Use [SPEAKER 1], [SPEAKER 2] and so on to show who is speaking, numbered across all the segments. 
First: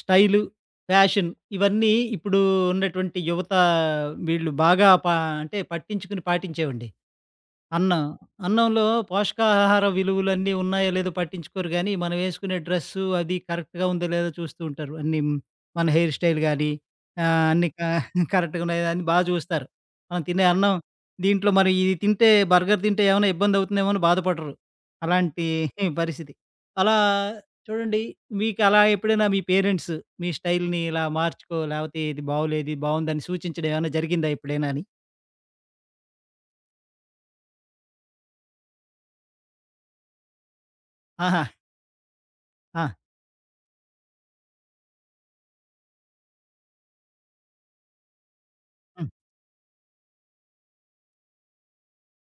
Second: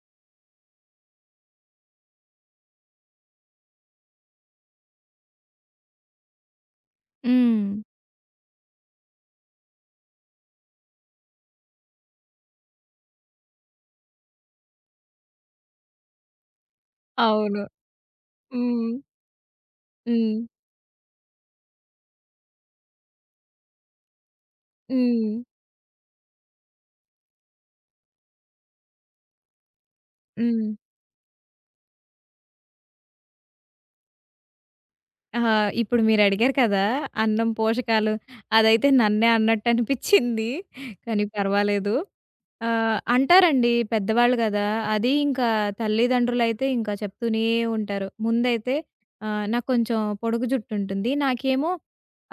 [SPEAKER 1] Style, fashion ఇవన్నీ ఇప్పుడు ఉన్నటువంటి యువత వీళ్ళు బాగా పా అంటే పట్టించుకుని పాటించేవండి.
[SPEAKER 2] హ్మ్.
[SPEAKER 1] అన్నం. అన్నంలో పోషకాహార విలువలన్నీ ఉన్నాయో లేదో పట్టించుకోరు గానీ, మనం యేసుకునే డ్రెస్సు అది కరెక్ట్‌గా ఉందో లేదో చూస్తూ ఉంటారు. అన్నీ మన హెయిర్ స్టైల్ గానీ,
[SPEAKER 2] అవును.
[SPEAKER 1] అన్నీ కరెక్ట్‌గా ఉన్నాయా
[SPEAKER 2] హ్మ్.
[SPEAKER 1] అని చూస్తారు. మనం
[SPEAKER 2] హ్మ్.
[SPEAKER 1] తినే అన్నం దీంట్లో మరి ఇది తింటే బర్గర్ తింటే ఏమైనా ఇబ్బందవుతుందేమో అని బాధపడరు.
[SPEAKER 2] హ్మ్.
[SPEAKER 1] అలాంటి పరిస్థితి. అలా చూడండి, మీకు అలా ఎప్పుడైనా మీ పేరెంట్స్ మీ
[SPEAKER 2] హ్మ్.
[SPEAKER 1] స్టైల్‌ని ఇలా మార్చుకో లేపోతే ఇది బాగోలేదు, ఇది బాగుందని సూచించడం ఏమైనా జరిగిందా ఎప్పుడైనా అని?
[SPEAKER 2] ఆహా! ఇప్పుడు మీరడిగారు కదా! అన్నం పోషకాలు అదైతే నన్నే అన్నట్టనిపిచ్చింది. కానీ
[SPEAKER 1] ఆహా!
[SPEAKER 2] పర్వాలేదు.
[SPEAKER 1] ఆ!
[SPEAKER 2] అంటారండి పెద్దవాళ్ళు గదా! అది ఇంకా తల్లిదండ్రులైతే ఇంకా చెప్తూనే ఉంటారు. ముందైతే
[SPEAKER 1] హ్మ్.
[SPEAKER 2] నాకు కొంచెం పొడుగు జుట్టుంటుంది. నాకేమో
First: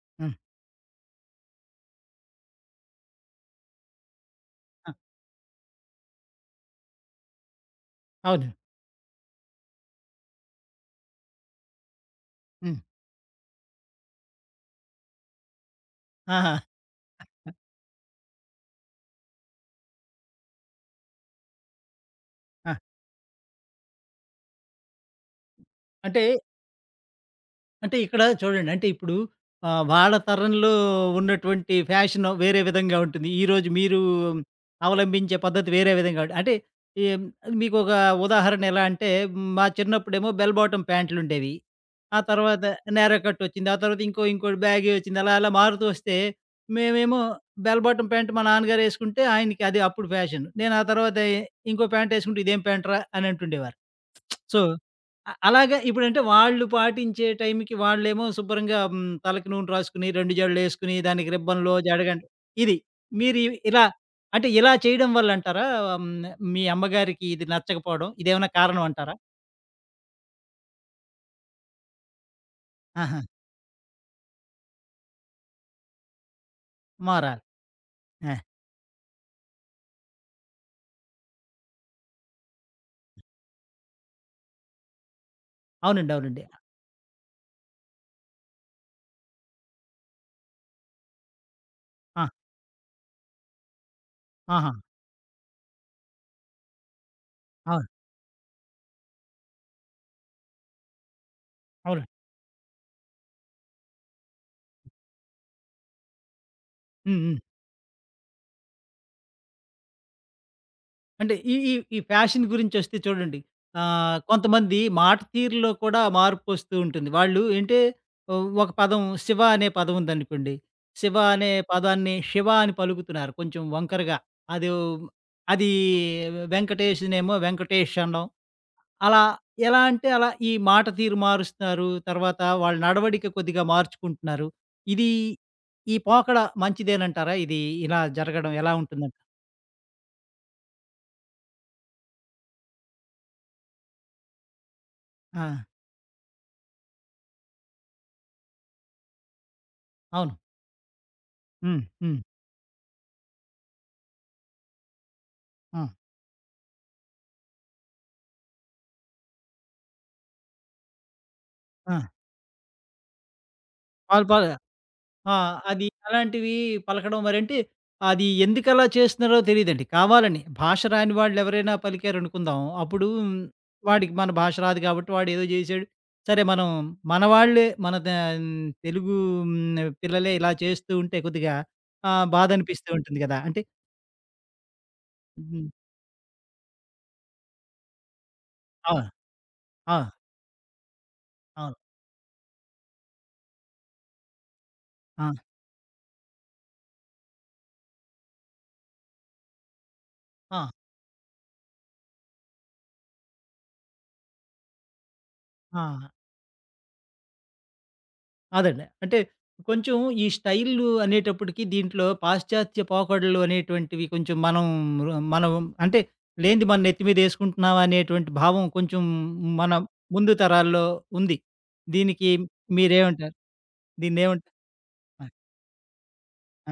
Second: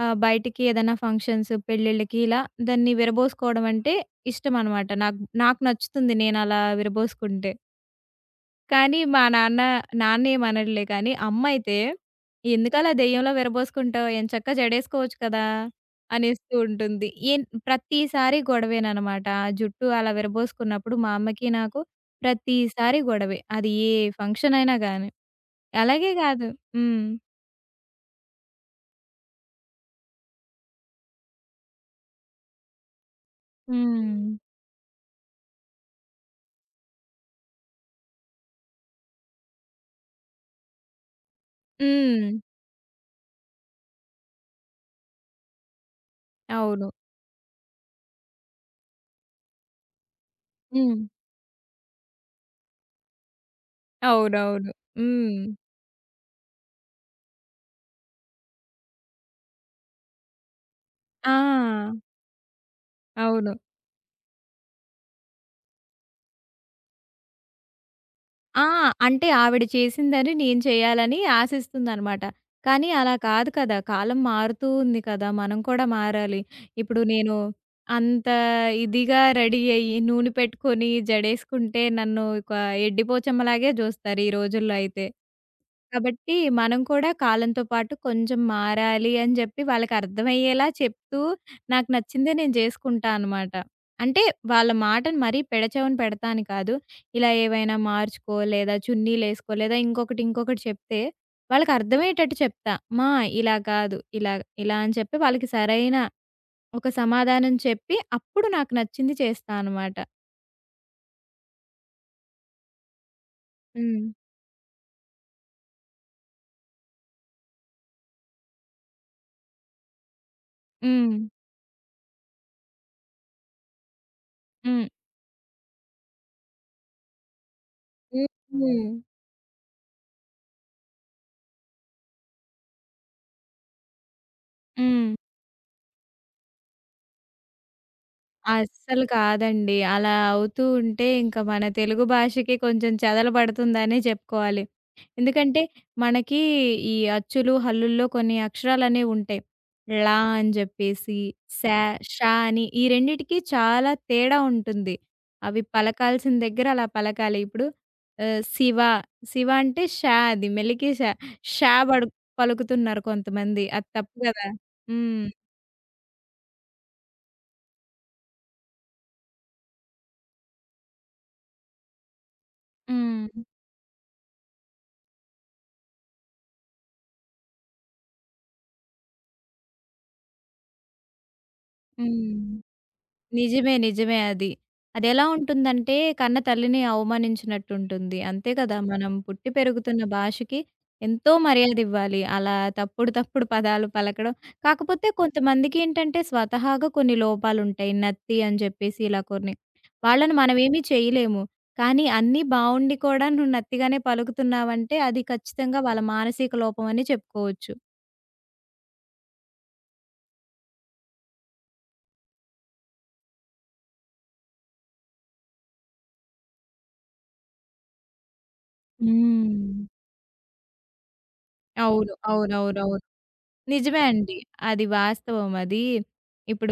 [SPEAKER 1] హ్మ్.
[SPEAKER 2] బయటికి ఏదైనా ఫంక్షన్స్, పెళ్ళిళ్ళకి ఇలా దాన్ని విరబోసుకోవడం అంటే ఇష్టమనమాట.
[SPEAKER 1] ఆ!
[SPEAKER 2] నాకు నాకు నచ్చుతుంది నేనలా విరబోసుకుంటే.
[SPEAKER 1] అవును.
[SPEAKER 2] కానీ మా నాన్న నాన్నేమనడులే కానీ, అమ్మయితే
[SPEAKER 1] హ్మ్.
[SPEAKER 2] "ఎందుకలా దెయ్యంలా విరబోసుకుంటావు? ఎంచక్కా జడేసుకోవచ్చు కదా!"
[SPEAKER 1] ఆహా!
[SPEAKER 2] అనేస్తూ ఉంటుంది. ప్రతిసారి గొడవేననమాట. ఆ జుట్టు అలా విరబోసుకున్నప్పుడు మా అమ్మకి నాకు
[SPEAKER 1] ఆ!
[SPEAKER 2] ప్రతిసారి గొడవే. అది ఏ ఫంక్షనయినా గానీ. అలాగే
[SPEAKER 1] అంటే,
[SPEAKER 2] గాదు. హ్మ్.
[SPEAKER 1] అంటే, ఇక్కడ చూడండి, అంటే ఇప్పుడు వాళ్ళ తరంలో ఉన్నటువంటి ఫ్యాషన్ వేరే విధంగా ఉంటుంది. ఈరోజు మీరు
[SPEAKER 2] హ్మ్.
[SPEAKER 1] అవలంబించే పద్ధతి వేరే విధంగా ఉంట అంటే ఏం మీకొక ఉదాహరణ ఎలా అంటే, మా చిన్నప్పుడేమో బెల్ బాటమ్ ప్యాంట్లుండేవి. ఆ
[SPEAKER 2] హ్మ్.
[SPEAKER 1] తర్వాత నేరో కట్ వచ్చింది. ఆ తర్వాత ఇంకోటి బ్యాగీ వచ్చింది. అలా అలా మారుతూ వస్తే
[SPEAKER 2] అవును.
[SPEAKER 1] మేమేమో బెల్ బాటమ్ ప్యాంట్ మా నాన్నగారేసుకుంటే ఆయనకి అది అప్పుడు ఫ్యాషన్. నేను ఆ
[SPEAKER 2] హ్మ్.
[SPEAKER 1] తర్వాత ఇంకో ప్యాంట్ ఏసుకుంటే ఇదేం ప్యాంట్‌రా అని అంటుండేవారు. సో,
[SPEAKER 2] అవునవును. హ్మ్.
[SPEAKER 1] అలాగా, ఇప్పుడంటే వాళ్ళు పాటించే టైంకి వాళ్ళేమో శుభ్రంగా హ్మ్, తలకి నూనె రాసుకొని, 2 జడలేసుకొని, దానికి రిబ్బన్‌లో
[SPEAKER 2] ఆ!
[SPEAKER 1] జడగంట ఇది. మీరు
[SPEAKER 2] అవును.
[SPEAKER 1] ఇలా, అంటే ఇలా చేయడం వల్లంటారా? హ్మ్, మీ అమ్మగారికి ఇది నచ్చకపోవడం ఇదేమన్నా
[SPEAKER 2] ఆ!
[SPEAKER 1] కారణం అంటారా?
[SPEAKER 2] అంటే ఆవిడ చేసిందని నేను చేయాలని ఆశిస్తుందనమాట. కానీ అలా
[SPEAKER 1] ఆహా!
[SPEAKER 2] కాదు కదా! కాలం మారుతూ ఉంది కదా! మనం కూడా మారాలి. ఇప్పుడు నేను
[SPEAKER 1] మారాలి.
[SPEAKER 2] అంత
[SPEAKER 1] ఆ!
[SPEAKER 2] ఇదిగా రెడీ అయ్యి, నూనె పెట్టుకొని, జడేసుకుంటే నన్ను ఒక ఎడ్డిపోచమ్మలాగే జూస్తారు ఈ రోజుల్లో అయితే.
[SPEAKER 1] అవునండి.
[SPEAKER 2] కాబట్టి
[SPEAKER 1] అవునండి.
[SPEAKER 2] మనం కూడా కాలంతో పాటు కొంచెం మారాలి అని చెప్పి వాళ్ళకర్థమయ్యేలా చెప్తూ, నాకు
[SPEAKER 1] ఆ!
[SPEAKER 2] నచ్చిందే నేను జేసుకుంటా అనమాట. అంటే వాళ్ళ
[SPEAKER 1] ఆహా!
[SPEAKER 2] మాటను మరీ పెడచెవిన పెడతా అని కాదు. ఇలా ఏవైనా
[SPEAKER 1] అవును.
[SPEAKER 2] మార్చుకో, లేదా చున్నీలేసుకో, లేదా ఇంకొకటి, ఇంకొకటి చెప్తే
[SPEAKER 1] అవును.
[SPEAKER 2] వాళ్ళకర్థమయ్యేటట్టు చెప్తా. మా ఇలా కాదు, ఇలా, ఇలా అని చెప్పి వాళ్ళకి సరైన ఒక
[SPEAKER 1] హ్మ్. హ్మ్.
[SPEAKER 2] సమాధానం చెప్పి, అప్పుడు నాకు నచ్చింది చేస్తా అనమాట.
[SPEAKER 1] అంటే ఈ ఈ ఈ ఫ్యాషన్ గురించొస్తే చూడండి.
[SPEAKER 2] హ్మ్.
[SPEAKER 1] కొంతమంది మాట తీరులో కూడా మార్పు వస్తూ ఉంటుంది. వాళ్ళు ఏంటే ఓహ్, ఒక పదం 'శివ' అనే పదం ఉందనుకోండి.
[SPEAKER 2] హ్మ్.
[SPEAKER 1] 'శివ' అనే పదాన్ని 'శివ' అని పలుకుతున్నారు కొంచెం వంకరగా. అదో
[SPEAKER 2] హ్మ్.
[SPEAKER 1] అది 'వెంకటేష్‌నేమో వెంకటేష్' అనడం.
[SPEAKER 2] హ్మ్. హ్మ్.
[SPEAKER 1] అలా ఎలా అంటే అలా ఈ మాట తీరు మారుస్తున్నారు. తర్వాత వాళ్ళ నడవడిక కొద్దిగా మార్చుకుంటున్నారు.
[SPEAKER 2] హ్మ్.
[SPEAKER 1] ఇది ఈ పోకడ మంచిదేనంటారా? ఇది ఇలా జరగడం ఎలా
[SPEAKER 2] అస్సలు
[SPEAKER 1] ఉంటుందంట?
[SPEAKER 2] కాదండి. అలా అవుతూ ఉంటే ఇంక మన తెలుగు భాషకి కొంచెం చెదలుబడుతుందనే చెప్పుకోవాలి.
[SPEAKER 1] ఆ!
[SPEAKER 2] ఎందుకంటే మనకి ఈ అచ్చులు, హల్లుల్లో కొన్ని అక్షరాలనేవి ఉంటాయి. ళ
[SPEAKER 1] అవును.
[SPEAKER 2] అని చెప్పేసి, శ,
[SPEAKER 1] హ్మ్.
[SPEAKER 2] ష
[SPEAKER 1] హ్మ్.
[SPEAKER 2] అని ఈ రెండిటికి చాలా తేడా ఉంటుంది. అవి
[SPEAKER 1] ఆ!
[SPEAKER 2] పలకాల్సిన దగ్గర అలా పలకాలి. ఇప్పుడు శివ, శివ అంటే ష, అది మెలికి ష, ష
[SPEAKER 1] ఆ!
[SPEAKER 2] బడు పలుకుతున్నారు కొంతమంది. అది తప్పు
[SPEAKER 1] పాలు
[SPEAKER 2] కదా!
[SPEAKER 1] పాలు
[SPEAKER 2] హ్మ్.
[SPEAKER 1] ఆ! అది అలాంటివి పలకడం మరంటే, అది ఎందుకలా చేస్తున్నారో తెలీదండి. కావాలని భాష రాని వాళ్ళెవరైనా పలికారనుకుందాం. అప్పుడు
[SPEAKER 2] హ్మ్.
[SPEAKER 1] వాడికి మన భాష రాదు కాబట్టి వాడేదో జేశాడు. సరే మనం మన వాళ్ళే మన దా తెలుగు హ్మ్, పిల్లలే ఇలా చేస్తూ ఉంటే కొద్దిగా
[SPEAKER 2] హ్మ్.
[SPEAKER 1] బాధనిపిస్తూ ఉంటుంది గదా! అంటే
[SPEAKER 2] నిజమే. నిజమే అది. అదెలా
[SPEAKER 1] హ్మ్.
[SPEAKER 2] ఉంటుందంటే, కన్న తల్లిని అవమానించినట్టుంటుంది. అంతే కదా!
[SPEAKER 1] ఆ!
[SPEAKER 2] మనం పుట్టి
[SPEAKER 1] ఆ!
[SPEAKER 2] పెరుగుతున్న భాషకి ఎంతో
[SPEAKER 1] అవును.
[SPEAKER 2] మర్యాదివ్వాలి. అలా తప్పుడు, తప్పుడు పదాలు పలకడం కాకపోతే
[SPEAKER 1] ఆ!
[SPEAKER 2] కొంతమందికేంటంటే, స్వతహాగా కొన్ని లోపాలుంటాయి. నత్తి అని చెప్పేసి ఇలా కొన్ని. వాళ్ళని
[SPEAKER 1] ఆ!
[SPEAKER 2] మనమేమి చేయలేము. కానీ అన్నీ బావుండి కూడా నువ్వు నత్తిగానే పలుకుతున్నావంటే, అది ఖచ్చితంగా
[SPEAKER 1] ఆ!
[SPEAKER 2] వాళ్ళ మానసిక లోపం అని చెప్పుకోవచ్చు.
[SPEAKER 1] అదండి. అంటే కొంచెం ఈ స్టైలు అనేటప్పటికి దీంట్లో పాశ్చాత్య పోకడలు అనేటువంటివి కొంచెం మనం మనం అంటే లేనిది మన నెత్తి మీద ఏసుకుంటున్నామా అనేటువంటి భావం కొంచెం
[SPEAKER 2] హ్మ్.
[SPEAKER 1] మన ముందు తరాల్లో ఉంది.
[SPEAKER 2] అవును.
[SPEAKER 1] దీనికి
[SPEAKER 2] అవునవునవును.
[SPEAKER 1] మీరేమంటారు?
[SPEAKER 2] నిజమే అండి.
[SPEAKER 1] దీన్నేమంటారు?
[SPEAKER 2] అది
[SPEAKER 1] ఆ!
[SPEAKER 2] వాస్తవం. అది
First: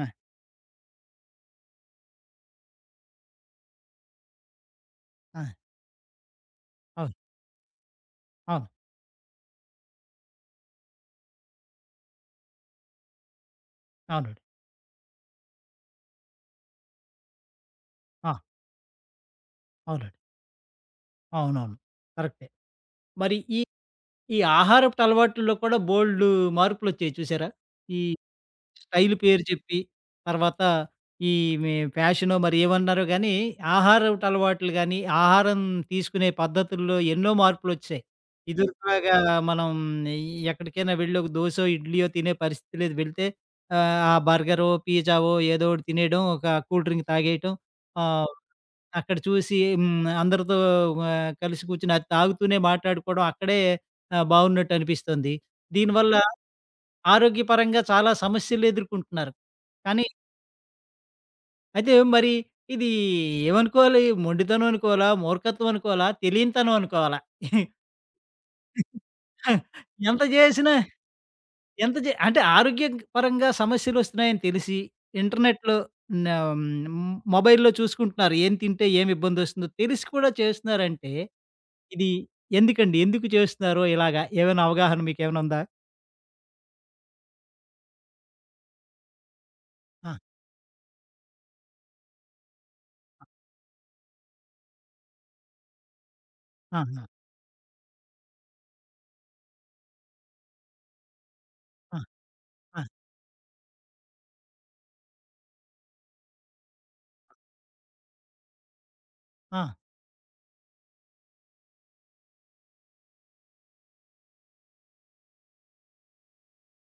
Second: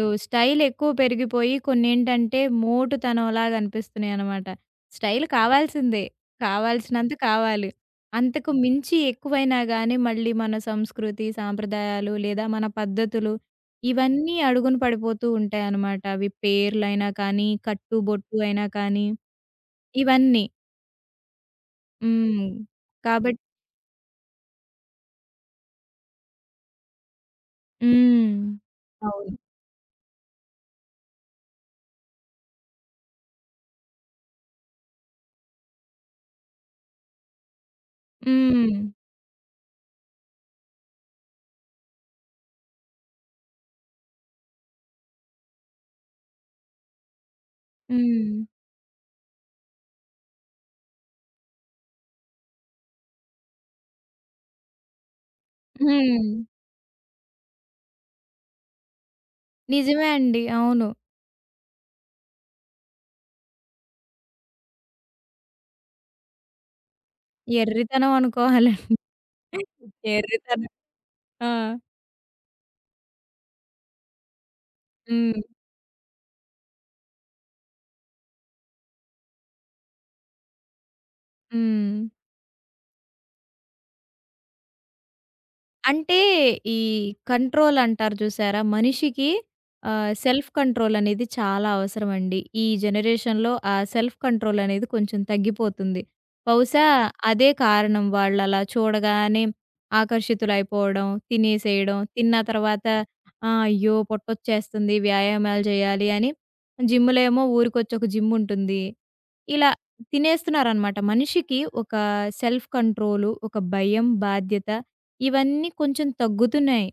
[SPEAKER 1] ఆ!
[SPEAKER 2] స్టైల్ ఎక్కువ పెరిగిపోయి కొన్నేంటంటే మోటుతనంలాగా అనిపిస్తున్నాయన్నమాట. స్టైల్
[SPEAKER 1] ఆ!
[SPEAKER 2] కావాల్సిందే. కావాల్సినంత
[SPEAKER 1] అవును.
[SPEAKER 2] కావాలి. అంతకు
[SPEAKER 1] అవును.
[SPEAKER 2] మించి ఎక్కువైనా గానీ మళ్ళీ మన సంస్కృతి, సాంప్రదాయాలు లేదా మన పద్ధతులు ఇవన్నీ
[SPEAKER 1] అవునండి.
[SPEAKER 2] అడుగున పడిపోతూ ఉంటాయన్నమాట. అవి పేర్లైనా కానీ, కట్టు,
[SPEAKER 1] ఆ!
[SPEAKER 2] బొట్టు అయినా కానీ
[SPEAKER 1] అవునండి.
[SPEAKER 2] ఇవన్నీ.
[SPEAKER 1] అవునవును.
[SPEAKER 2] హ్మ్.
[SPEAKER 1] కరెక్టే. మరి
[SPEAKER 2] కాబట్
[SPEAKER 1] ఈ, ఈ ఆహారపు అలవాటుల్లో కూడా బోలెడు మార్పులొచ్చాయి చూసారా? ఈ
[SPEAKER 2] హ్మ్.
[SPEAKER 1] స్టైల్
[SPEAKER 2] అవును.
[SPEAKER 1] పేరు చెప్పి, తర్వాత ఈ మే ఫ్యాషనో మరి ఏమన్నారో గానీ, ఆహారపు అలవాట్లు గానీ, ఆహారం తీసుకునే పద్ధతుల్లో ఎన్నో మార్పులొచ్చేశాయి.
[SPEAKER 2] హ్మ్.
[SPEAKER 1] ఇదివరకులాగా మనం ఎక్కడికైనా వెళ్ళి ఒక దోసో, ఇడ్లీయో తినే పరిస్థితి లేదు. వెళ్తే ఆ బర్గరో, పిజ్జావో ఏదో ఒకటి తినేయడం, ఒక కూల్ డ్రింక్ తాగేయటం. ఆహ్,
[SPEAKER 2] హ్మ్.
[SPEAKER 1] అక్కడ చూసి హ్మ్, అందరితో కలిసి కూర్చొని అది తాగుతూనే మాట్లాడుకోవడం అక్కడే బావున్నట్టు అనిపిస్తుంది. దీనివల్ల
[SPEAKER 2] హ్మ్.
[SPEAKER 1] ఆరోగ్యపరంగా చాలా సమస్యలు ఎదుర్కొంటున్నారు. కానీ
[SPEAKER 2] నిజమే అండి. అవును.
[SPEAKER 1] అయితే మరి ఇది ఏమనుకోవాలి? మొండితనం అనుకోవాలా? మూర్ఖత్వం అనుకోవాలా? తెలియనితనం అనుకోవాలా?
[SPEAKER 2] ఎర్రితనం అనుకోవాలండి.
[SPEAKER 1] ఎంత
[SPEAKER 2] ఎర్రితనం.
[SPEAKER 1] జేసినా
[SPEAKER 2] ఆ!
[SPEAKER 1] ఎంత జే అంటే ఆరోగ్య పరంగా సమస్యలొస్తున్నాయని తెలిసి
[SPEAKER 2] హ్మ్.
[SPEAKER 1] ఇంటర్నెట్‌లో హ్మ్, మొబైల్‌లో చూసుకుంటున్నారు. ఏం తింటే ఏమి ఇబ్బందొస్తుందో తెలిసి కూడా చేస్తున్నారంటే
[SPEAKER 2] హ్మ్.
[SPEAKER 1] ఇది ఎందుకండి? ఎందుకు చేస్తున్నారో ఇలాగా? ఏమైనా అవగాహన మీకేమైనా ఉందా?
[SPEAKER 2] అంటే, ఈ కంట్రోల్ అంటారు చూసారా? మనిషికి
[SPEAKER 1] ఆ!
[SPEAKER 2] సెల్ఫ్ కంట్రోల్ అనేది చాలా అవసరమండి. ఈ జనరేషన్‌లో ఆ సెల్ఫ్ కంట్రోల్ అనేది కొంచెం తగ్గిపోతుంది.
[SPEAKER 1] ఆ!
[SPEAKER 2] బహుశా అదే కారణం వాళ్ళలా చూడగానే ఆకర్షితులైపోవడం, తినేసేయడం,
[SPEAKER 1] ఆ!
[SPEAKER 2] తిన్న
[SPEAKER 1] ఆ!
[SPEAKER 2] తర్వాత ఆ! అయ్యో! పొట్టొచ్చేస్తుంది వ్యాయామాలు చేయాలి అని జిమ్‌లో ఏమో ఊరికొచ్చి ఒక జిమ్ ఉంటుంది.
[SPEAKER 1] ఆ!
[SPEAKER 2] ఇలా తినేస్తున్నారనమాట. మనిషికి ఒక సెల్ఫ్ కంట్రోలు, ఒక భయం, బాధ్యత ఇవన్నీ కొంచెం తగ్గుతున్నాయి.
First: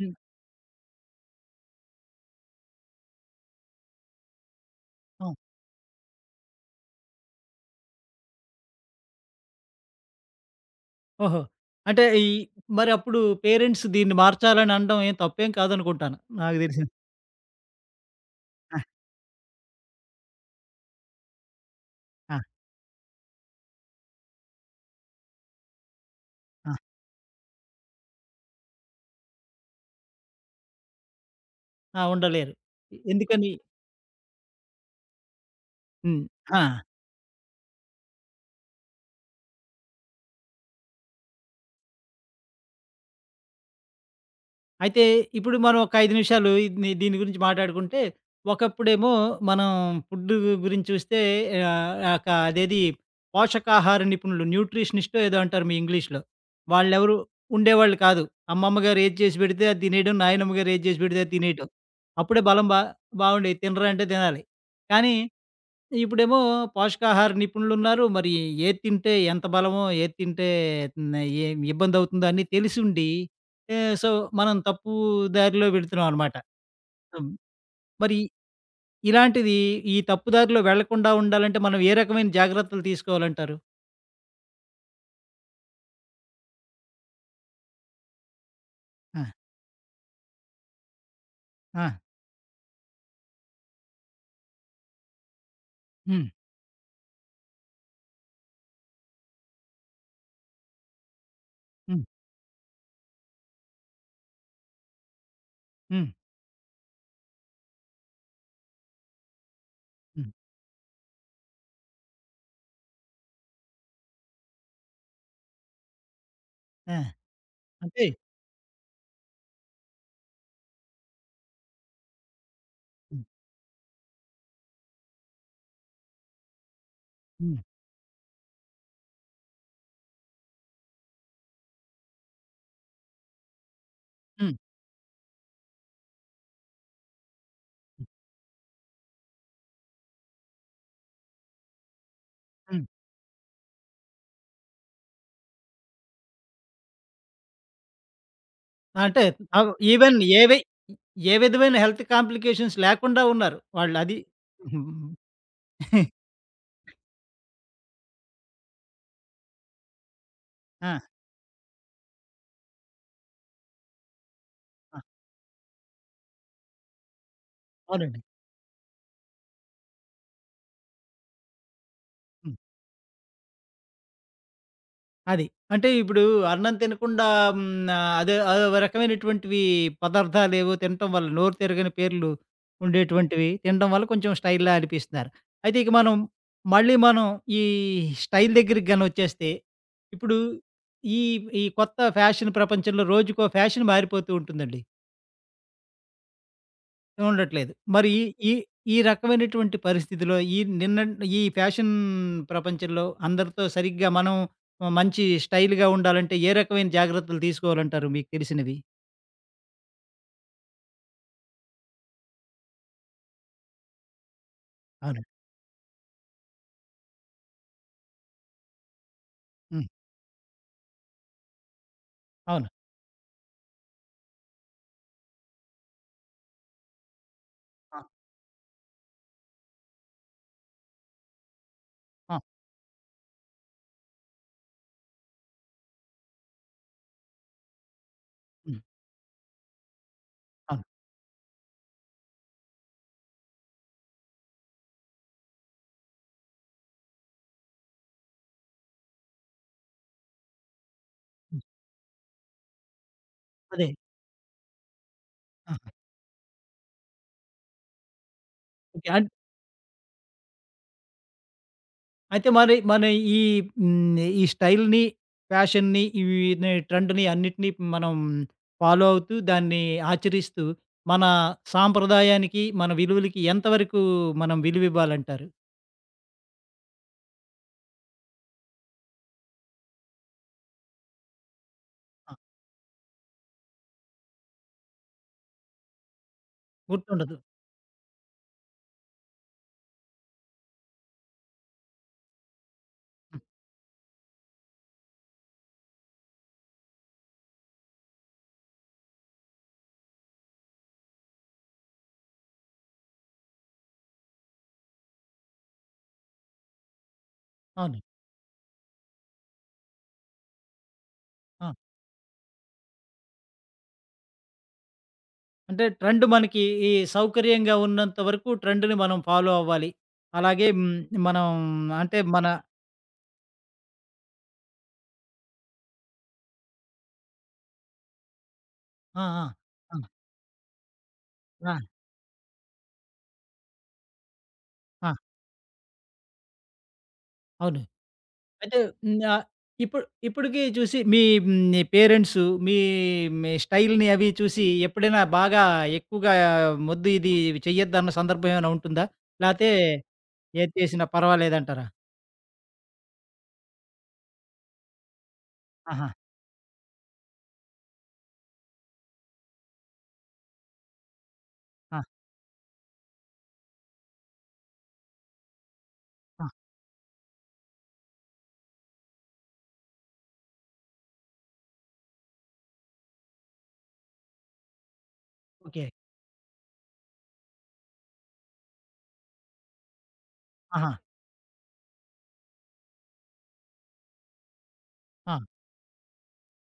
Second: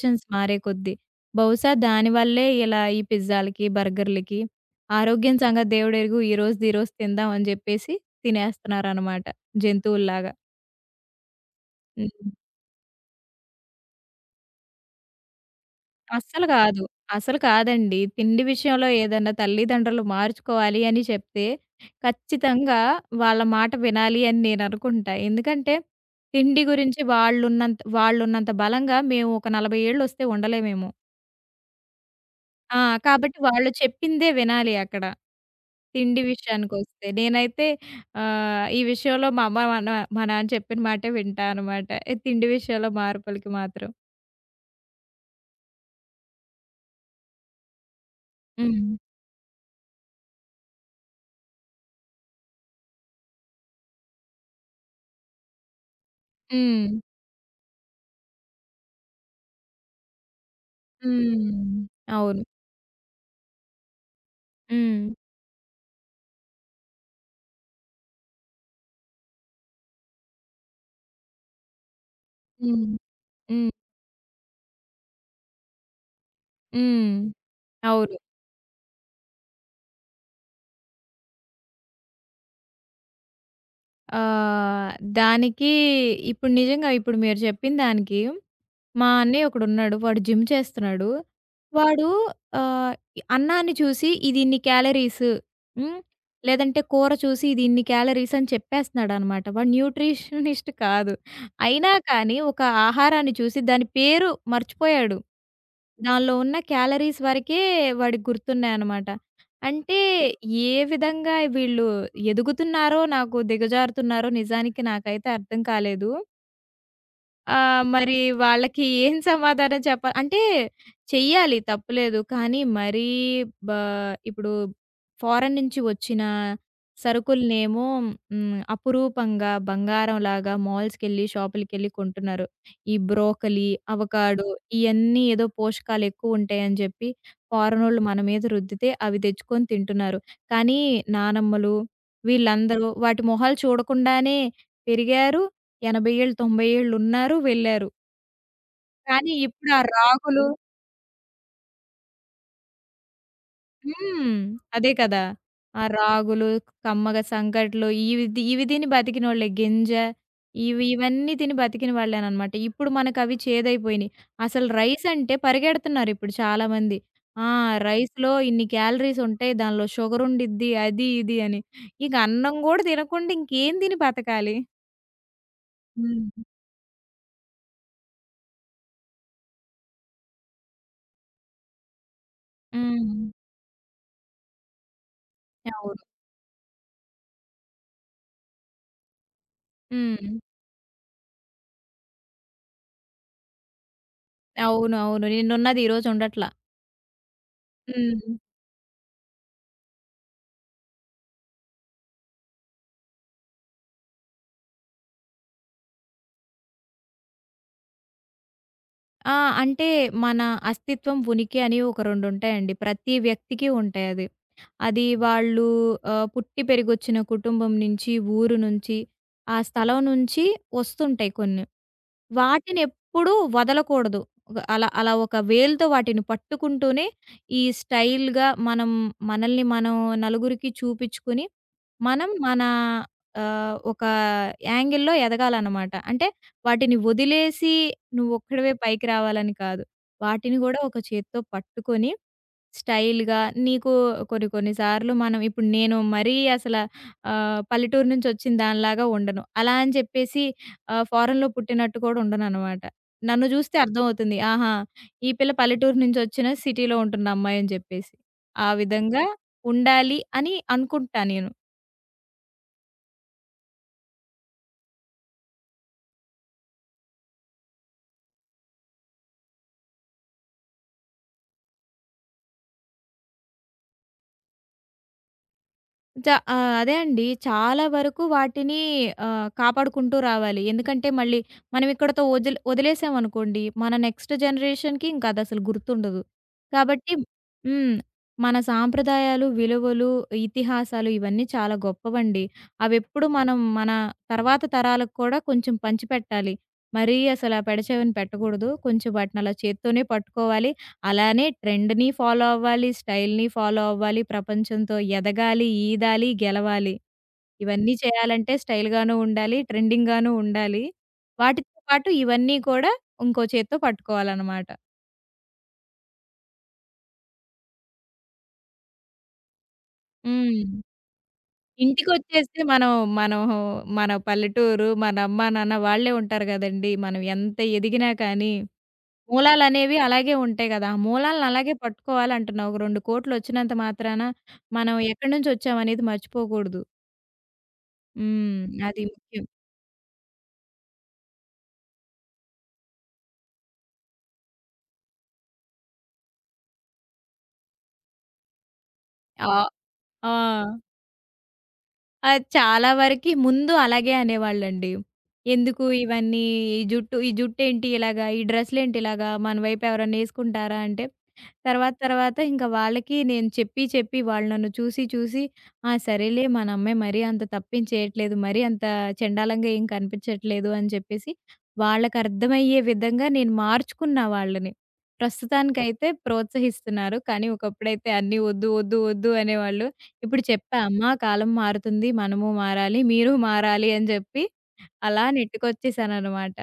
[SPEAKER 1] హ్మ్.
[SPEAKER 2] మారే కొద్దీ. బహుశా దానివల్లే ఇలా ఈ పిజ్జాలకి, బర్గర్‌లకి
[SPEAKER 1] ఆ!
[SPEAKER 2] ఆరోగ్యం సంగతి దేవుడెరుగు ఈ రోజుది ఈ రోజు తిందాం అని జెప్పేసి తినేస్తున్నారనమాట జంతువుల్లాగా.
[SPEAKER 1] ఓహో! అంటే ఈ
[SPEAKER 2] హ్మ్.
[SPEAKER 1] మరప్పుడు పేరెంట్స్ దీన్ని మార్చాలని అనడం ఏం తప్పేం కాదనుకుంటాను.
[SPEAKER 2] అస్సలు
[SPEAKER 1] నాకు
[SPEAKER 2] కాదు.
[SPEAKER 1] తెలిసి.
[SPEAKER 2] అసలు కాదండి. తిండి
[SPEAKER 1] ఆ!
[SPEAKER 2] విషయంలో ఏదన్నా తల్లిదండ్రులు మార్చుకోవాలి అని చెప్తే
[SPEAKER 1] ఆ!
[SPEAKER 2] ఖచ్చితంగా వాళ్ళ మాట వినాలి అని నేననుకుంటా. ఎందుకంటే తిండి
[SPEAKER 1] ఆ!
[SPEAKER 2] గురించి వాళ్ళున్నంత వాళ్ళున్నంత బలంగా మేము ఒక 40 ఏళ్ళొస్తే ఉండలేమేమో.
[SPEAKER 1] ఆ! ఉండలేరు.
[SPEAKER 2] ఆ! కాబట్టి
[SPEAKER 1] ఎందుకని
[SPEAKER 2] వాళ్ళు చెప్పిందే వినాలి అక్కడ. తిండి
[SPEAKER 1] హ్మ్. ఆ!
[SPEAKER 2] విషయానికొస్తే. నేనైతే ఈ విషయంలో మా అమ్మ, మా నాన్న చెప్పిన మాటే వింటా అనమాట. ఈ తిండి విషయంలో మార్పులకి మాత్రం.
[SPEAKER 1] అయితే ఇప్పుడు మనం ఒక 5 నిమిషాలు ఇది దీని గురించి మాట్లాడుకుంటే,
[SPEAKER 2] హ్మ్.
[SPEAKER 1] ఒకప్పుడేమో మనం ఫుడ్డు గురించి చూస్తే ఒక అదేది పోషకాహార నిపుణులు న్యూట్రిషనిస్టో ఏదో అంటారు మీ ఇంగ్లీష్‌లో.
[SPEAKER 2] హ్మ్.
[SPEAKER 1] వాళ్ళెవరు ఉండేవాళ్ళు కాదు. అమ్మమ్మ గారు ఏది చేసి పెడితే అది తినేయడం, నాయనమ్మ గారు ఏది చేసి పెడితే అది తినేయటం.
[SPEAKER 2] హ్మ్.
[SPEAKER 1] అప్పుడే
[SPEAKER 2] అవును.
[SPEAKER 1] బలం బా బాగుండేది. తినరా అంటే తినాలి.
[SPEAKER 2] హ్మ్.
[SPEAKER 1] కానీ ఇప్పుడేమో పోషకాహార నిపుణులున్నారు. మరి ఏది తింటే ఎంత బలమో, ఏది తింటే హ్మ్, ఏం ఇబ్బందవుతుందో అన్నీ
[SPEAKER 2] హ్మ్.
[SPEAKER 1] తెలిసుండి
[SPEAKER 2] హ్మ్.
[SPEAKER 1] సో, మనం తప్పు దారిలో వెడుతున్నాం అనమాట.
[SPEAKER 2] హ్మ్.
[SPEAKER 1] హ్మ్.
[SPEAKER 2] అవును.
[SPEAKER 1] మరి ఇలాంటిది ఈ తప్పు దారిలో వెళ్ళకుండా ఉండాలంటే మనం ఏ రకమైన జాగ్రత్తలు తీసుకోవాలంటారు?
[SPEAKER 2] ఆహ్, దానికి ఇప్పుడు నిజంగా ఇప్పుడు మీరు చెప్పిన దానికి మా
[SPEAKER 1] ఆ!
[SPEAKER 2] అన్నయ్య ఒకడున్నాడు. వాడు జిమ్ చేస్తున్నాడు.
[SPEAKER 1] ఆ!
[SPEAKER 2] వాడు ఆహ్, అన్నాన్ని చూసి ఇది ఇన్ని క్యాలరీస్. హ్మ్.
[SPEAKER 1] హ్మ్.
[SPEAKER 2] లేదంటే కూర చూసి ఇది ఇన్ని క్యాలరీస్ అని చెప్పేస్తున్నాడనమాట. వాడు న్యూట్రిషనిస్ట్ కాదు. అయినా
[SPEAKER 1] హ్మ్.
[SPEAKER 2] కానీ ఒక ఆహారాన్ని చూసి దాని పేరు మర్చిపోయాడు.
[SPEAKER 1] హ్మ్.
[SPEAKER 2] దానిలో ఉన్న క్యాలరీస్ వరకే వాడికి గుర్తున్నాయనమాట. అంటే
[SPEAKER 1] హ్మ్.
[SPEAKER 2] ఏ విధంగా వీళ్ళు ఎదుగుతున్నారో, నాకు దిగజారుతున్నారో నిజానికి నాకైతే అర్థం కాలేదు.
[SPEAKER 1] ఆ!
[SPEAKER 2] ఆ!
[SPEAKER 1] అంటే
[SPEAKER 2] మరి వాళ్ళకి ఏం సమాధానం చెప్పా అంటే చెయ్యాలి తప్పులేదు. కానీ మరీ
[SPEAKER 1] హ్మ్.
[SPEAKER 2] బా ఇప్పుడు ఫారెన్ నుంచి వచ్చిన
[SPEAKER 1] హ్మ్.
[SPEAKER 2] సరుకులనేమో హ్మ్, అపురూపంగా బంగారంలాగా మాల్స్‌కెళ్ళి, షాపులకెళ్ళి కొంటున్నారు. ఈ బ్రోకలి, అవకాడో
[SPEAKER 1] హ్మ్.
[SPEAKER 2] ఇయన్నీ ఏదో పోషకాలెక్కువుంటాయని జెప్పి ఫారెనోళ్ళు మన మీద రుద్దితే అవి తెచ్చుకొని తింటున్నారు. కానీ నానమ్మలు
[SPEAKER 1] హ్మ్.
[SPEAKER 2] వీళ్ళందరూ వాటి మొహాలు చూడకుండానే పెరిగారు. 80 ఏళ్ళు, 90 ఏళ్ళు ఉన్నారు, వెళ్లారు.
[SPEAKER 1] అంటే
[SPEAKER 2] కానీ ఇప్పుడు
[SPEAKER 1] అవ్
[SPEAKER 2] ఆ
[SPEAKER 1] ఈవెన్
[SPEAKER 2] రాగులు
[SPEAKER 1] ఏవి ఏ విధమైన హెల్త్ కాంప్లికేషన్స్ లేకుండా ఉన్నారు వాళ్ళు. అది
[SPEAKER 2] హ్మ్. అదే
[SPEAKER 1] హ్మ్.
[SPEAKER 2] కదా! ఆ రాగులు, కమ్మగ సంకట్లు ఇవి తిని బతికినోళ్ళే. ఇవి
[SPEAKER 1] ఆ!
[SPEAKER 2] ఇవన్నీ తిని బతికిన వాళ్ళేననమాట. ఇప్పుడు మనకవి చేదైపోయినియి. అసలు రైస్ అంటే పరిగెడుతున్నారిప్పుడు చాలామంది. ఆ!
[SPEAKER 1] అవునండి.
[SPEAKER 2] రైస్‌లో ఇన్ని క్యాలరీస్ ఉంటాయి. దానిలో షుగర్ ఉండిద్ది. అది ఇది అని. ఇక అన్నం
[SPEAKER 1] హ్మ్.
[SPEAKER 2] గూడా తినకుండా ఇంకేం తిని బతకాలి?
[SPEAKER 1] అది. అంటే ఇప్పుడు
[SPEAKER 2] హ్మ్.
[SPEAKER 1] అన్నం తినకుండా హ్మ్, అదే అదో రకమైనటువంటివి పదార్థాలేవో తినటం వల్ల నోరు తిరగని పేర్లు
[SPEAKER 2] హ్మ్.
[SPEAKER 1] ఉండేటువంటివి తినడం వల్ల కొంచెం స్టైల్‌లా అనిపిస్తున్నారు. అయితే ఇక
[SPEAKER 2] అవును.
[SPEAKER 1] మనం మళ్ళీ మనం ఈ స్టైల్ దగ్గరికి గాని వచ్చేస్తే,
[SPEAKER 2] హ్మ్.
[SPEAKER 1] ఇప్పుడు ఈ ఈ కొత్త ఫ్యాషన్ ప్రపంచంలో రోజుకో ఫ్యాషన్ మారిపోతూ ఉంటుందండి.
[SPEAKER 2] అవును. అవును. నిన్నున్నది ఈరోజు ఉండట్ల.
[SPEAKER 1] ఉండట్లేదు. మరి
[SPEAKER 2] హ్మ్.
[SPEAKER 1] ఈ ఈ రకమైనటువంటి పరిస్థితిలో ఈ నిన్న ఈ ఫ్యాషన్ ప్రపంచంలో అందరితో సరిగ్గా మనం మంచి స్టైల్‌గా ఉండాలంటే ఏ రకమైన జాగ్రత్తలు తీసుకోవాలంటారు మీకు తెలిసినవి?
[SPEAKER 2] ఆ! అంటే మన అస్తిత్వం, ఉనికి అని ఒక 2 ఉంటాయండి. ప్రతి వ్యక్తికి ఉంటాయి అది. అది
[SPEAKER 1] అవును.
[SPEAKER 2] వాళ్ళు పుట్టి పెరిగొచ్చిన కుటుంబం నుంచి, ఊరు నుంచి, ఆ
[SPEAKER 1] హ్మ్.
[SPEAKER 2] స్థలం నుంచి వస్తుంటాయి కొన్ని.
[SPEAKER 1] అవును.
[SPEAKER 2] వాటినెప్పుడూ వదలకూడదు. ఒక అలా అలా ఒక వేలుతో వాటిని పట్టుకుంటూనే ఈ
[SPEAKER 1] ఆ!
[SPEAKER 2] స్టైల్‌గా మనం మనల్ని నలుగురికి చూపిచ్చుకొని, మనం
[SPEAKER 1] ఆ!
[SPEAKER 2] మన ఒక యాంగిల్‌లో ఎదగాలనమాట. అంటే వాటిని వదిలేసి నువ్వొక్కడివే
[SPEAKER 1] హ్మ్.
[SPEAKER 2] పైకి రావాలని కాదు. వాటిని గూడా
[SPEAKER 1] అవును.
[SPEAKER 2] ఒక చేత్తో పట్టుకొని స్టైల్‌గా నీకు కొన్ని కొన్ని సార్లు మనం ఇప్పుడు నేను మరీ అసల పల్లెటూరు నుంచొచ్చిన దానిలాగా ఉండను. అలా అని చెప్పేసి ఫారెన్‌లో
[SPEAKER 1] హ్మ్.
[SPEAKER 2] పుట్టినట్టు కూడా ఉండననమాట. నన్ను జూస్తే
[SPEAKER 1] అదే.
[SPEAKER 2] అర్థమవుతుంది. ఆహా! ఈ పిల్ల
[SPEAKER 1] ఆహా!
[SPEAKER 2] పల్లెటూరు నుంచొచ్చిన సిటీలో ఉంటున్న అమ్మాయి అని జెప్పేసి. ఆ
[SPEAKER 1] ఓకే.
[SPEAKER 2] విధంగా
[SPEAKER 1] అన్
[SPEAKER 2] ఉండాలి అని అనుకుంటా నేను.
[SPEAKER 1] అయితే మరి మన ఈ హ్మ్. ఈ స్టైల్‌ని, ఫ్యాషన్‌ని ఇవి ని ట్రెండ్‌ని అన్నిటిని మనం ఫాలో అవుతూ దాన్ని ఆచరిస్తూ మన సాంప్రదాయానికి, మన విలువలకి ఎంతవరకు మనం విలువివ్వాలంటారు?
[SPEAKER 2] జ అదే అండి. చాలా వరకు వాటిని కాపాడుకుంటూ రావాలి. ఎందుకంటే మళ్ళీ మనం ఇక్కడితో
[SPEAKER 1] ఆ!
[SPEAKER 2] వదిలేసామనుకోండి, మన నెక్స్ట్ జనరేషన్‌కి ఇంకా అదసలు గుర్తుండదు. కాబట్టి
[SPEAKER 1] గుర్తుండదు.
[SPEAKER 2] హ్మ్. మన సాంప్రదాయాలు, విలువలు, ఇతిహాసాలు ఇవన్నీ చాలా గొప్పవండి. అవెప్పుడు
[SPEAKER 1] హ్మ్.
[SPEAKER 2] మనం మన తర్వాత తరాలకు కూడా కొంచెం పంచిపెట్టాలి. మరీ అసల పెడచెవిన పెట్టకూడదు. కొంచెం వాటిని అలా చేత్తోనే పట్టుకోవాలి. అలానే ట్రెండ్‌ని ఫాలో అవ్వాలి, స్టైల్‌ని ఫాలో అవ్వాలి, ప్రపంచంతో ఎదగాలి, ఈదాలి, గెలవాలి. ఇవన్నీ
[SPEAKER 1] అవును.
[SPEAKER 2] చేయాలంటే స్టైల్‌గాను ఉండాలి, ట్రెండింగ్‌గాను ఉండాలి.
[SPEAKER 1] ఆ!
[SPEAKER 2] వాటితో పాటు ఇవన్నీ కూడా ఇంకో చేత్తో పట్టుకోవాలనమాట.
[SPEAKER 1] అంటే ట్రెండ్ మనకి ఈ సౌకర్యంగా ఉన్నంత వరకు ట్రెండ్‌ని మనం ఫాలో అవ్వాలి. అలాగే
[SPEAKER 2] హ్మ్.
[SPEAKER 1] హ్మ్, మనం అంటే మన
[SPEAKER 2] ఇంటికొచ్చేస్తే మనం మనం మన పల్లెటూరు, మన అమ్మా, నాన్న వాళ్ళే ఉంటారు గదండీ! మనం ఎంత ఎదిగినా కానీ,
[SPEAKER 1] ఆ! ఆ! ఆ!
[SPEAKER 2] మూలాలనేవి అలాగే ఉంటాయి గదా! ఆ మూలాలను
[SPEAKER 1] ఆ!
[SPEAKER 2] అలాగే పట్టుకోవాలంటున్నా. ఒక 2 కోట్లొచ్చినంత మాత్రాన మనం
[SPEAKER 1] ఆ!
[SPEAKER 2] ఎక్కడి నుంచొచ్చామనేది మర్చిపోకూడదు.
[SPEAKER 1] అవును.
[SPEAKER 2] హ్మ్.
[SPEAKER 1] అయితే
[SPEAKER 2] అది
[SPEAKER 1] హ్మ్,
[SPEAKER 2] ముఖ్యం.
[SPEAKER 1] ఇప్పుడు ఇప్పటికి చూసి మీ హ్మ్, మీ పేరెంట్స్ మీ మీ స్టైల్‌ని అవి చూసి ఎప్పుడైనా బాగా ఎక్కువగా "మొద్దు ఇది చెయ్యొద్దన్న" సందర్భం ఏమైనా ఉంటుందా?
[SPEAKER 2] ఆహ్,
[SPEAKER 1] లేతే
[SPEAKER 2] ఆ!
[SPEAKER 1] ఏది చేసినా పర్వాలేదంటారా?
[SPEAKER 2] అది చాలా వరకి ముందు అలాగే అనేవాళ్ళండి. ఎందుకు
[SPEAKER 1] ఆహా!
[SPEAKER 2] ఇవన్నీ ఈ జుట్టేంటి ఇలాగా? ఈ డ్రెస్‌లేంటి ఇలాగా? మన వైపు ఎవరన్నా యేసుకుంటారా అంటే, తర్వాత
[SPEAKER 1] ఆ!
[SPEAKER 2] తర్వాత ఇంకా వాళ్ళకి నేను చెప్పి చెప్పి వాళ్ళు నన్ను చూసి చూసి ఆ! సరేలే
[SPEAKER 1] ఆ!
[SPEAKER 2] మన అమ్మాయి మరీ అంత తప్పేం చేయట్లేదు. మరీ అంత చెండాలంగా ఏం కనిపించట్లేదు అని చెప్పేసి వాళ్ళకర్థమయ్యే విధంగా నేను మార్చుకున్నా వాళ్ళని.
[SPEAKER 1] ఓకే.
[SPEAKER 2] ప్రస్తుతానికైతే ప్రోత్సహిస్తున్నారు. కానీ ఒకప్పుడైతే అన్నీ వద్దు, వద్దు, వద్దు అనేవాళ్ళు. ఇప్పుడు చెప్పా
[SPEAKER 1] ఆహా!
[SPEAKER 2] అమ్మా కాలం మారుతుంది. మనము మారాలి. మీరు మారాలి అని చెప్పి అలా
[SPEAKER 1] ఆ!
[SPEAKER 2] నెట్టుకొచ్చేసాననమాట.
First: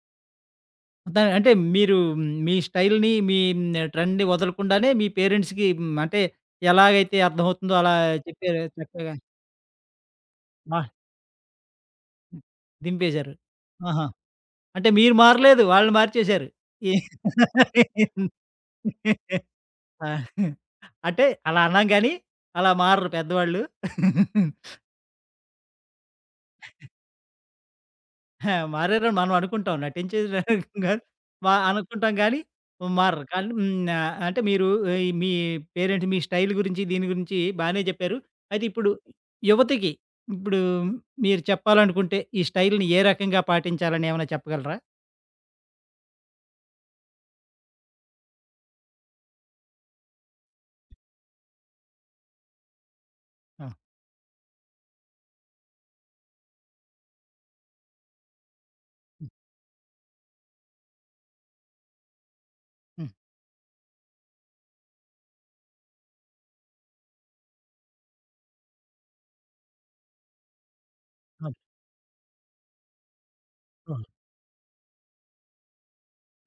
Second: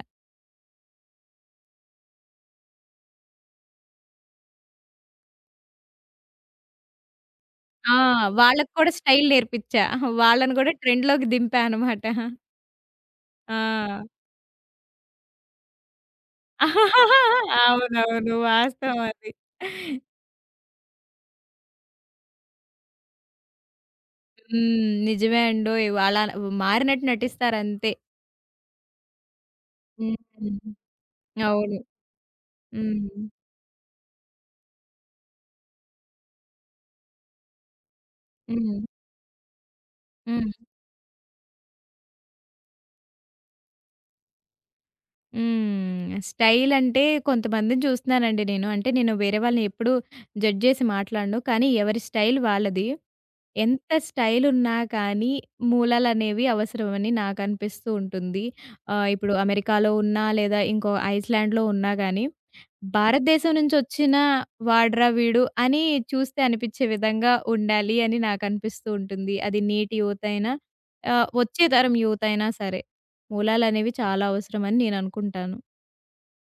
[SPEAKER 1] దా అంటే మీరు మ్, మీ స్టైల్‌ని, మీ ట్రెండ్‌ని వదలకుండానే మీ పేరెంట్స్‌కి హ్మ్, అంటే ఎలాగైతే అర్థమవుతుందో
[SPEAKER 2] ఆ!
[SPEAKER 1] అలా చెప్పారు
[SPEAKER 2] వాళ్ళకి కూడా
[SPEAKER 1] చక్కగా.
[SPEAKER 2] స్టైల్ నేర్పిచ్చా. వాళ్ళని కూడా
[SPEAKER 1] మా
[SPEAKER 2] ట్రెండ్‌లోకి దింపా అనమాట.
[SPEAKER 1] దింపేశారు.
[SPEAKER 2] ఆ!
[SPEAKER 1] ఆహా! అంటే మీరు మారలేదు. వాళ్ళు మార్చేశారు. ఏ
[SPEAKER 2] అవునవును. వాస్తవం అది.
[SPEAKER 1] ఆ! అంటే అలా అన్నాం గానీ, అలా మారరు పెద్దవాళ్ళు.
[SPEAKER 2] హ్మ్. నిజమే అండోయ్! అలా మారినట్టు నటిస్తారంతే.
[SPEAKER 1] ఆ! మారారని మనం అనుకుంటాం. నటించేదానికి
[SPEAKER 2] హ్మ్.
[SPEAKER 1] కాదు. మా
[SPEAKER 2] అవును.
[SPEAKER 1] అనుకుంటాం గానీ, మారరు.
[SPEAKER 2] హ్మ్.
[SPEAKER 1] కానీ హ్మ్. అంటే మీరు ఈ మీ పేరేంటి మీ స్టైల్ గురించి, దీని గురించి బానే చెప్పారు. అయితే
[SPEAKER 2] హ్మ్.
[SPEAKER 1] ఇప్పుడు యువతకి
[SPEAKER 2] హ్మ్.
[SPEAKER 1] ఇప్పుడు మీరు చెప్పాలనుకుంటే, ఈ స్టైల్‌ని ఏ రకంగా పాటించాలని ఏమైనా చెప్పగలరా?
[SPEAKER 2] హ్మ్. స్టైల్ అంటే కొంతమందిని చూస్తున్నానండి నేను. అంటే నేను వేరే వాళ్ళని ఎప్పుడూ జడ్జ్ చేసి మాట్లాడను. కానీ ఎవరి స్టైల్ వాళ్ళది.
[SPEAKER 1] ఆ!
[SPEAKER 2] ఎంత స్టైల్ ఉన్నా కానీ మూలాలనేవి అవసరమని నాకు అనిపిస్తూ ఉంటుంది.
[SPEAKER 1] హ్మ్.
[SPEAKER 2] ఇప్పుడు అమెరికాలో ఉన్నా లేదా ఇంకో ఐస్‌లాండ్‌లో ఉన్నా గాని
[SPEAKER 1] హ్మ్.
[SPEAKER 2] భారతదేశం నుంచొచ్చిన వాడ్రా వీడు అని చూస్తే అనిపిచ్చే విధంగా ఉండాలి అని నాకనిపిస్తూ ఉంటుంది. అది నేటి యువతైనా,
[SPEAKER 1] అవును.
[SPEAKER 2] వచ్చే తరం యువతైనా సరే. మూలాలనేవి
[SPEAKER 1] ఆ!
[SPEAKER 2] చాలా అవసరమని నేననుకుంటాను.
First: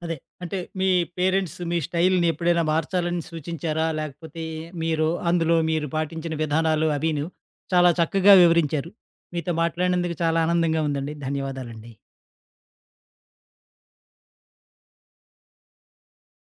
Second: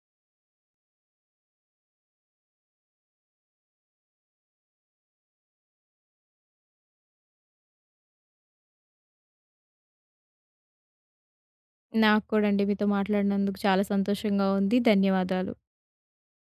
[SPEAKER 1] అదే. అంటే మీ పేరెంట్స్ మీ స్టైల్‌ని ఎప్పుడైనా మార్చాలని సూచించారా? లేకపోతే మీరు పాటించిన విధానాలు అవిను చాలా చక్కగా వివరించారు. మీతో మాట్లాడినందుకు చాలా ఆనందంగా ఉందండి. ధన్యవాదాలండి.
[SPEAKER 2] నాకు కూడా అండి మీతో మాట్లాడినందుకు చాలా సంతోషంగా ఉంది. ధన్యవాదాలు.